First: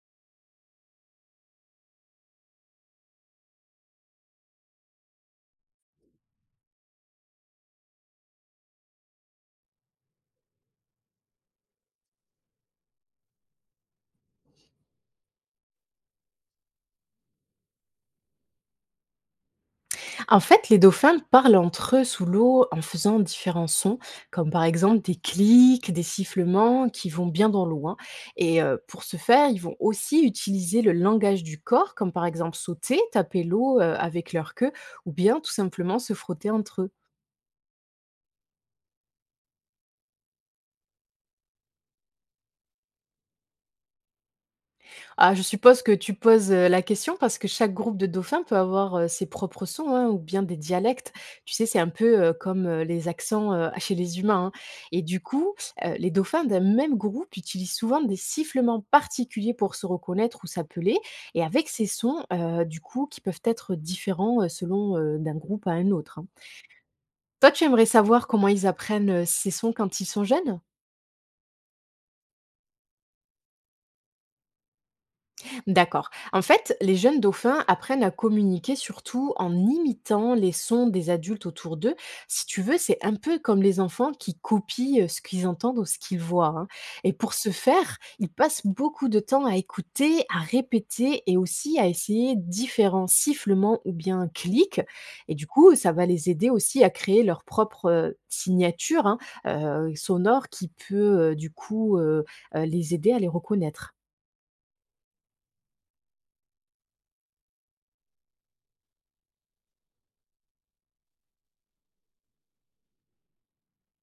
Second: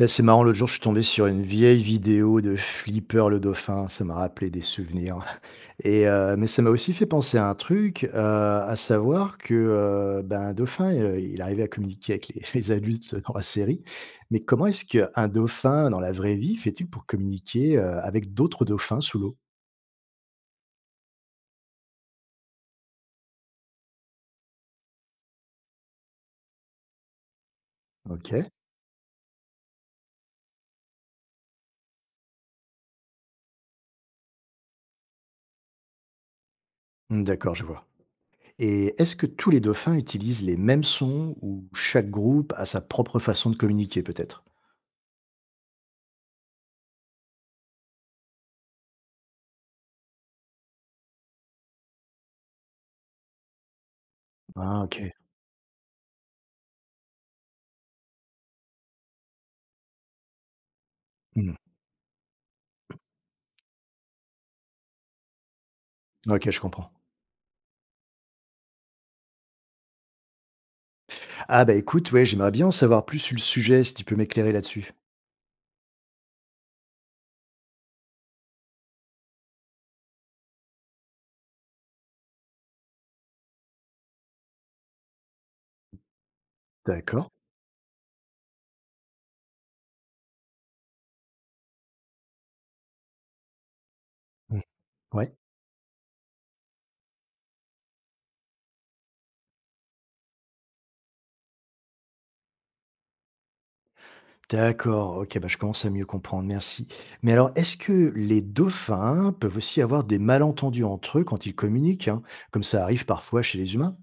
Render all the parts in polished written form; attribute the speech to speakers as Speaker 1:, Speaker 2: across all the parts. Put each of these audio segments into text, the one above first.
Speaker 1: C'est marrant, l'autre jour, je suis tombé sur une vieille vidéo de Flipper le dauphin. Ça m'a rappelé des souvenirs. Mais ça m'a aussi fait penser à un truc, à savoir que un dauphin, il arrivait à communiquer avec les adultes dans la série. Mais comment est-ce qu'un dauphin, dans la vraie vie, fait-il pour communiquer avec d'autres dauphins sous l'eau?
Speaker 2: En fait, les dauphins parlent entre eux sous l'eau en faisant différents sons, comme par exemple des clics, des sifflements qui vont bien dans l'eau, hein.
Speaker 1: Ok.
Speaker 2: Pour ce faire, ils vont aussi utiliser le langage du corps, comme par exemple sauter, taper l'eau avec leur queue, ou bien tout simplement se frotter entre eux.
Speaker 1: Hmm. D'accord, je vois. Et est-ce que tous les dauphins utilisent les mêmes sons, ou chaque groupe a sa propre façon de communiquer, peut-être?
Speaker 2: Ah, je suppose que tu poses, la question parce que chaque groupe de dauphins peut avoir, ses propres sons, hein, ou bien des dialectes. Tu sais, c'est un peu, comme, les accents, chez les humains, hein.
Speaker 1: Ah,
Speaker 2: Et
Speaker 1: ok.
Speaker 2: du coup, les dauphins d'un même groupe utilisent souvent des sifflements particuliers pour se reconnaître ou s'appeler, et
Speaker 1: Hmm.
Speaker 2: avec ces sons, du coup, qui peuvent être différents, selon, d'un groupe à un autre, hein.
Speaker 1: Ok, je comprends.
Speaker 2: Toi, tu aimerais savoir comment ils apprennent, ces sons quand ils sont jeunes?
Speaker 1: Ah bah écoute, ouais, j'aimerais bien en savoir plus sur le sujet, si tu peux m'éclairer là-dessus.
Speaker 2: D'accord. En fait, les jeunes dauphins apprennent à communiquer surtout en imitant les sons des adultes autour d'eux. Si tu veux, c'est un peu comme les enfants qui copient ce qu'ils entendent ou ce qu'ils voient, hein. Et
Speaker 1: D'accord.
Speaker 2: pour ce faire, ils passent beaucoup de temps à écouter, à répéter et aussi à essayer différents sifflements ou bien
Speaker 1: Mmh.
Speaker 2: clics.
Speaker 1: Ouais.
Speaker 2: Et du coup, ça va les aider aussi à créer leur propre signature, hein, sonore qui peut euh, du coup euh, les aider à les reconnaître.
Speaker 1: D'accord, ok, bah je commence à mieux comprendre, merci. Mais alors, est-ce que les dauphins peuvent aussi avoir des malentendus entre eux quand ils communiquent, hein, comme ça arrive parfois chez les humains?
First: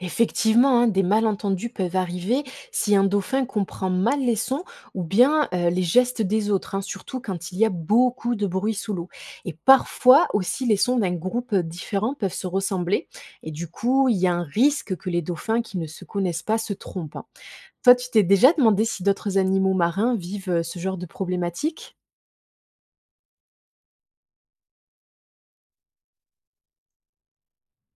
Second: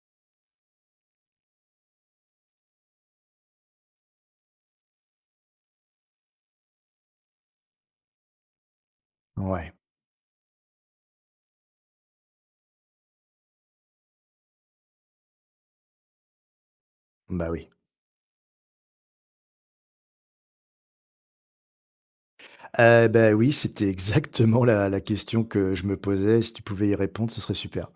Speaker 2: Effectivement, hein, des malentendus peuvent arriver si un dauphin comprend mal les sons ou bien les gestes des autres, hein, surtout quand il y a beaucoup de bruit sous l'eau. Et
Speaker 1: Ouais,
Speaker 2: parfois aussi, les sons d'un groupe différent peuvent se ressembler. Et du coup, il y a un risque que les dauphins qui ne se connaissent pas se trompent, hein.
Speaker 1: bah oui.
Speaker 2: Toi, tu t'es déjà demandé si d'autres animaux marins vivent ce genre de problématique?
Speaker 1: Bah oui, c'était exactement la question que je me posais. Si tu pouvais y répondre, ce serait super.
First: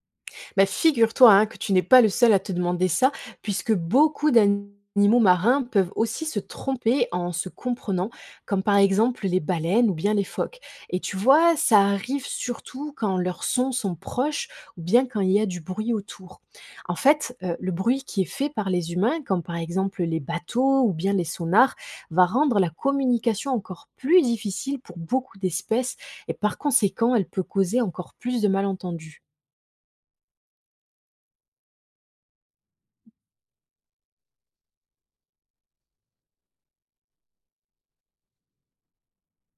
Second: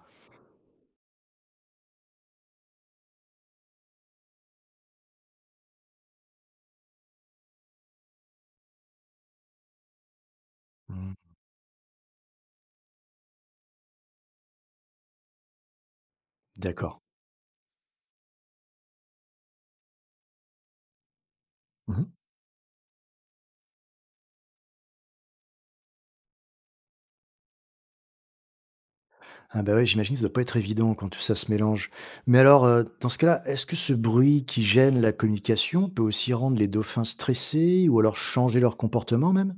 Speaker 2: Bah, figure-toi, hein, que tu n'es pas le seul à te demander ça, puisque beaucoup d'animaux marins peuvent aussi se tromper en se comprenant, comme par exemple les baleines ou bien les phoques. Et
Speaker 1: Mmh.
Speaker 2: tu vois, ça arrive surtout quand leurs sons sont proches ou bien quand il y a du bruit autour. En
Speaker 1: D'accord.
Speaker 2: fait, le bruit qui est fait par les humains, comme par exemple les bateaux ou bien les sonars, va rendre la communication encore plus difficile pour beaucoup d'espèces, et par conséquent, elle peut causer encore plus de malentendus.
Speaker 1: Ah bah, ouais, j'imagine que ça doit pas être évident quand tout ça se mélange. Mais alors, dans ce cas-là, est-ce que ce bruit qui gêne la communication peut aussi rendre les dauphins stressés, ou alors changer leur comportement même?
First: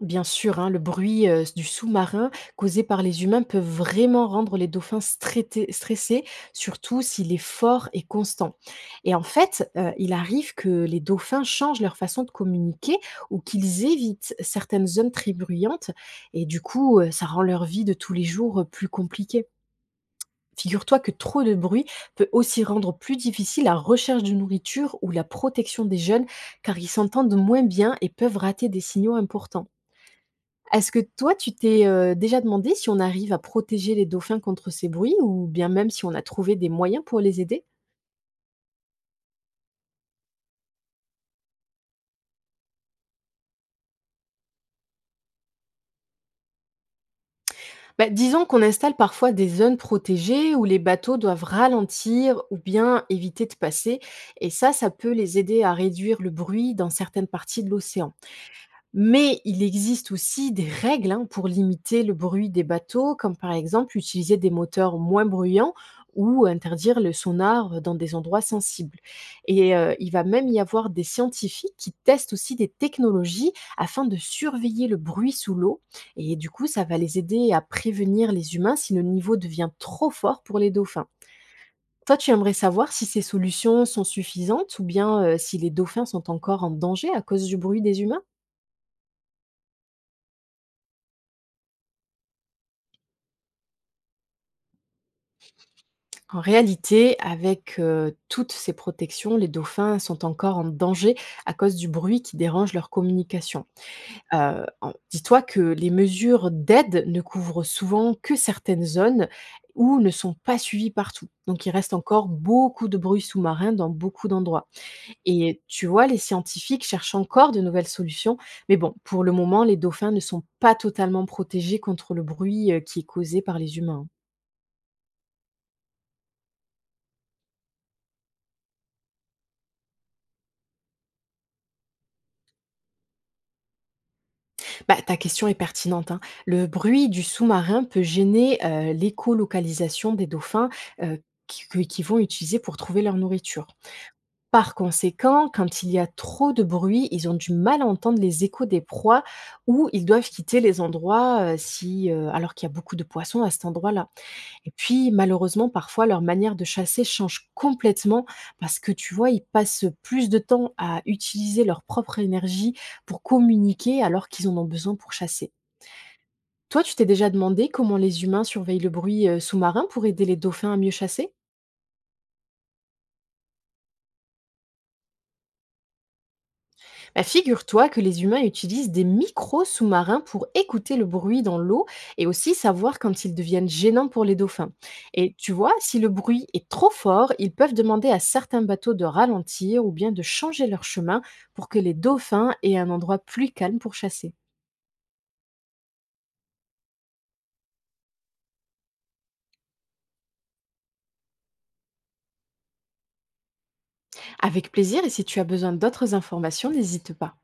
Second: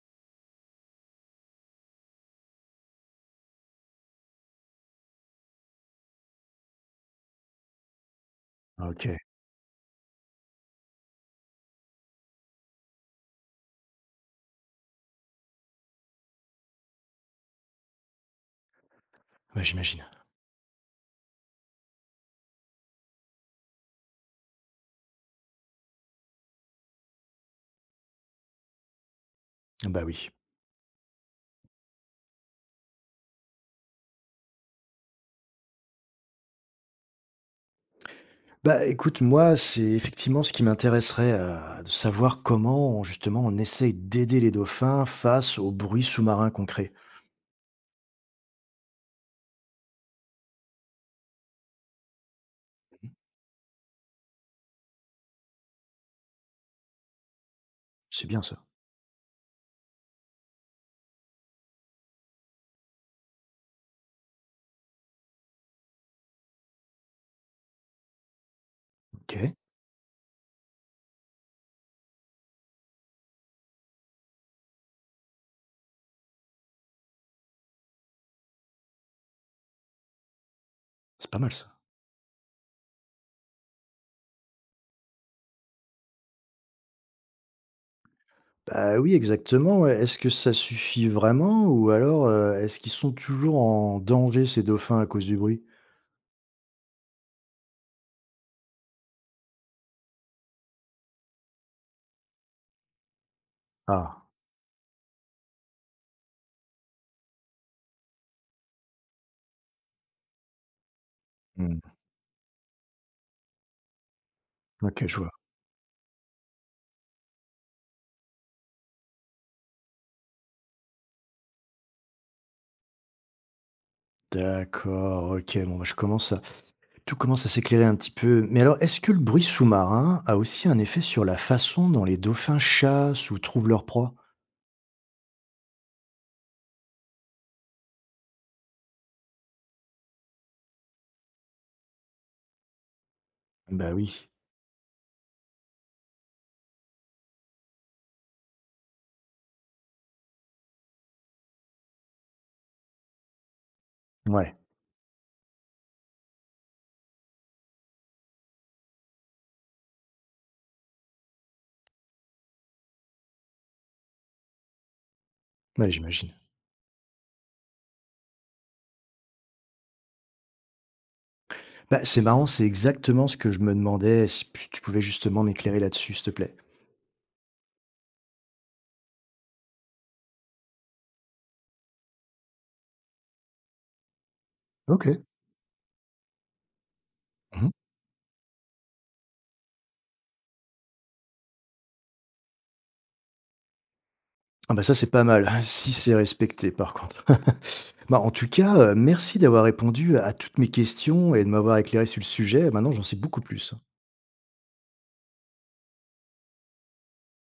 Speaker 2: Bien sûr, hein, le bruit du sous-marin causé par les humains peut vraiment rendre les dauphins stressés, surtout s'il est fort et constant. Et
Speaker 1: OK,
Speaker 2: en fait, il arrive que les dauphins changent leur façon de communiquer ou qu'ils évitent certaines zones très bruyantes, et du coup, ça rend leur vie de tous les jours plus compliquée.
Speaker 1: bah, j'imagine.
Speaker 2: Figure-toi que trop de bruit peut aussi rendre plus difficile la recherche de nourriture ou la protection des jeunes, car ils s'entendent moins bien et peuvent rater des signaux importants.
Speaker 1: Ah bah, oui.
Speaker 2: Est-ce que toi, tu t'es, déjà demandé si on arrive à protéger les dauphins contre ces bruits ou bien même si on a trouvé des moyens pour les aider?
Speaker 1: Bah, écoute, moi, c'est effectivement ce qui m'intéresserait, de savoir comment on, justement, on essaye d'aider les dauphins face aux bruits sous-marins concrets.
Speaker 2: Bah, disons qu'on installe parfois des zones protégées où les bateaux doivent ralentir ou bien éviter de passer, et ça peut les aider à réduire le bruit dans certaines parties de l'océan.
Speaker 1: C'est bien ça.
Speaker 2: Mais il existe aussi des règles, hein, pour limiter le bruit des bateaux, comme par exemple utiliser des moteurs moins bruyants ou interdire le sonar dans des endroits sensibles.
Speaker 1: OK,
Speaker 2: Il va même y avoir des scientifiques qui testent aussi des technologies afin de surveiller le bruit sous l'eau. Et du coup, ça va les aider à prévenir les humains si le niveau devient trop fort pour les dauphins.
Speaker 1: c'est pas mal ça.
Speaker 2: Toi, tu aimerais savoir si ces solutions sont suffisantes ou bien si les dauphins sont encore en danger à cause du bruit des humains?
Speaker 1: Bah, oui, exactement, ouais. Est-ce que ça suffit vraiment, ou alors, est-ce qu'ils sont toujours en danger ces dauphins à cause du bruit?
Speaker 2: En réalité, avec toutes ces protections, les dauphins sont encore en danger à cause du bruit qui dérange leur communication.
Speaker 1: Ah,
Speaker 2: En dis-toi que les mesures d'aide ne couvrent souvent que certaines zones ou ne sont pas suivies partout. Donc il
Speaker 1: mmh,
Speaker 2: reste encore beaucoup de bruit sous-marin dans beaucoup d'endroits,
Speaker 1: OK, je vois.
Speaker 2: et tu vois, les scientifiques cherchent encore de nouvelles solutions, mais bon, pour le moment, les dauphins ne sont pas totalement protégés contre le bruit, qui est causé par les humains, hein.
Speaker 1: D'accord, OK, bon, bah, je commence à tout commence à s'éclairer un petit peu. Mais alors, est-ce que le bruit sous-marin a aussi un effet sur la façon dont les dauphins chassent ou trouvent leur proie?
Speaker 2: Bah, ta question est pertinente, hein. Le bruit du sous-marin peut gêner l'écolocalisation des dauphins euh, qui vont utiliser pour trouver leur nourriture.
Speaker 1: Bah, oui.
Speaker 2: Par conséquent, quand il y a trop de bruit, ils ont du mal à entendre les échos des proies ou ils doivent quitter les endroits si, alors qu'il y a beaucoup de poissons à cet endroit-là.
Speaker 1: Ouais,
Speaker 2: Et puis, malheureusement, parfois, leur manière de chasser change complètement parce que, tu vois, ils passent plus de temps à utiliser leur propre énergie pour communiquer alors qu'ils en ont besoin pour chasser.
Speaker 1: ouais, j'imagine.
Speaker 2: Toi, tu t'es déjà demandé comment les humains surveillent le bruit sous-marin pour aider les dauphins à mieux chasser?
Speaker 1: Bah, c'est marrant, c'est exactement ce que je me demandais, si tu pouvais justement m'éclairer là-dessus, s'il te plaît.
Speaker 2: Bah, figure-toi que les humains utilisent des micros sous-marins pour écouter le bruit dans l'eau et aussi savoir quand ils deviennent gênants pour les dauphins.
Speaker 1: OK.
Speaker 2: Et tu vois, si le bruit est trop fort, ils
Speaker 1: Mmh.
Speaker 2: peuvent demander à certains bateaux de ralentir ou bien de changer leur chemin pour que les dauphins aient un endroit plus calme pour chasser.
Speaker 1: Ah bah ça, c'est pas mal, si c'est respecté par contre. Bah, en tout cas, merci d'avoir répondu à toutes mes questions et de m'avoir éclairé sur le sujet. Maintenant, j'en sais beaucoup plus.
Speaker 2: Avec plaisir, et si tu as besoin d'autres informations, n'hésite pas.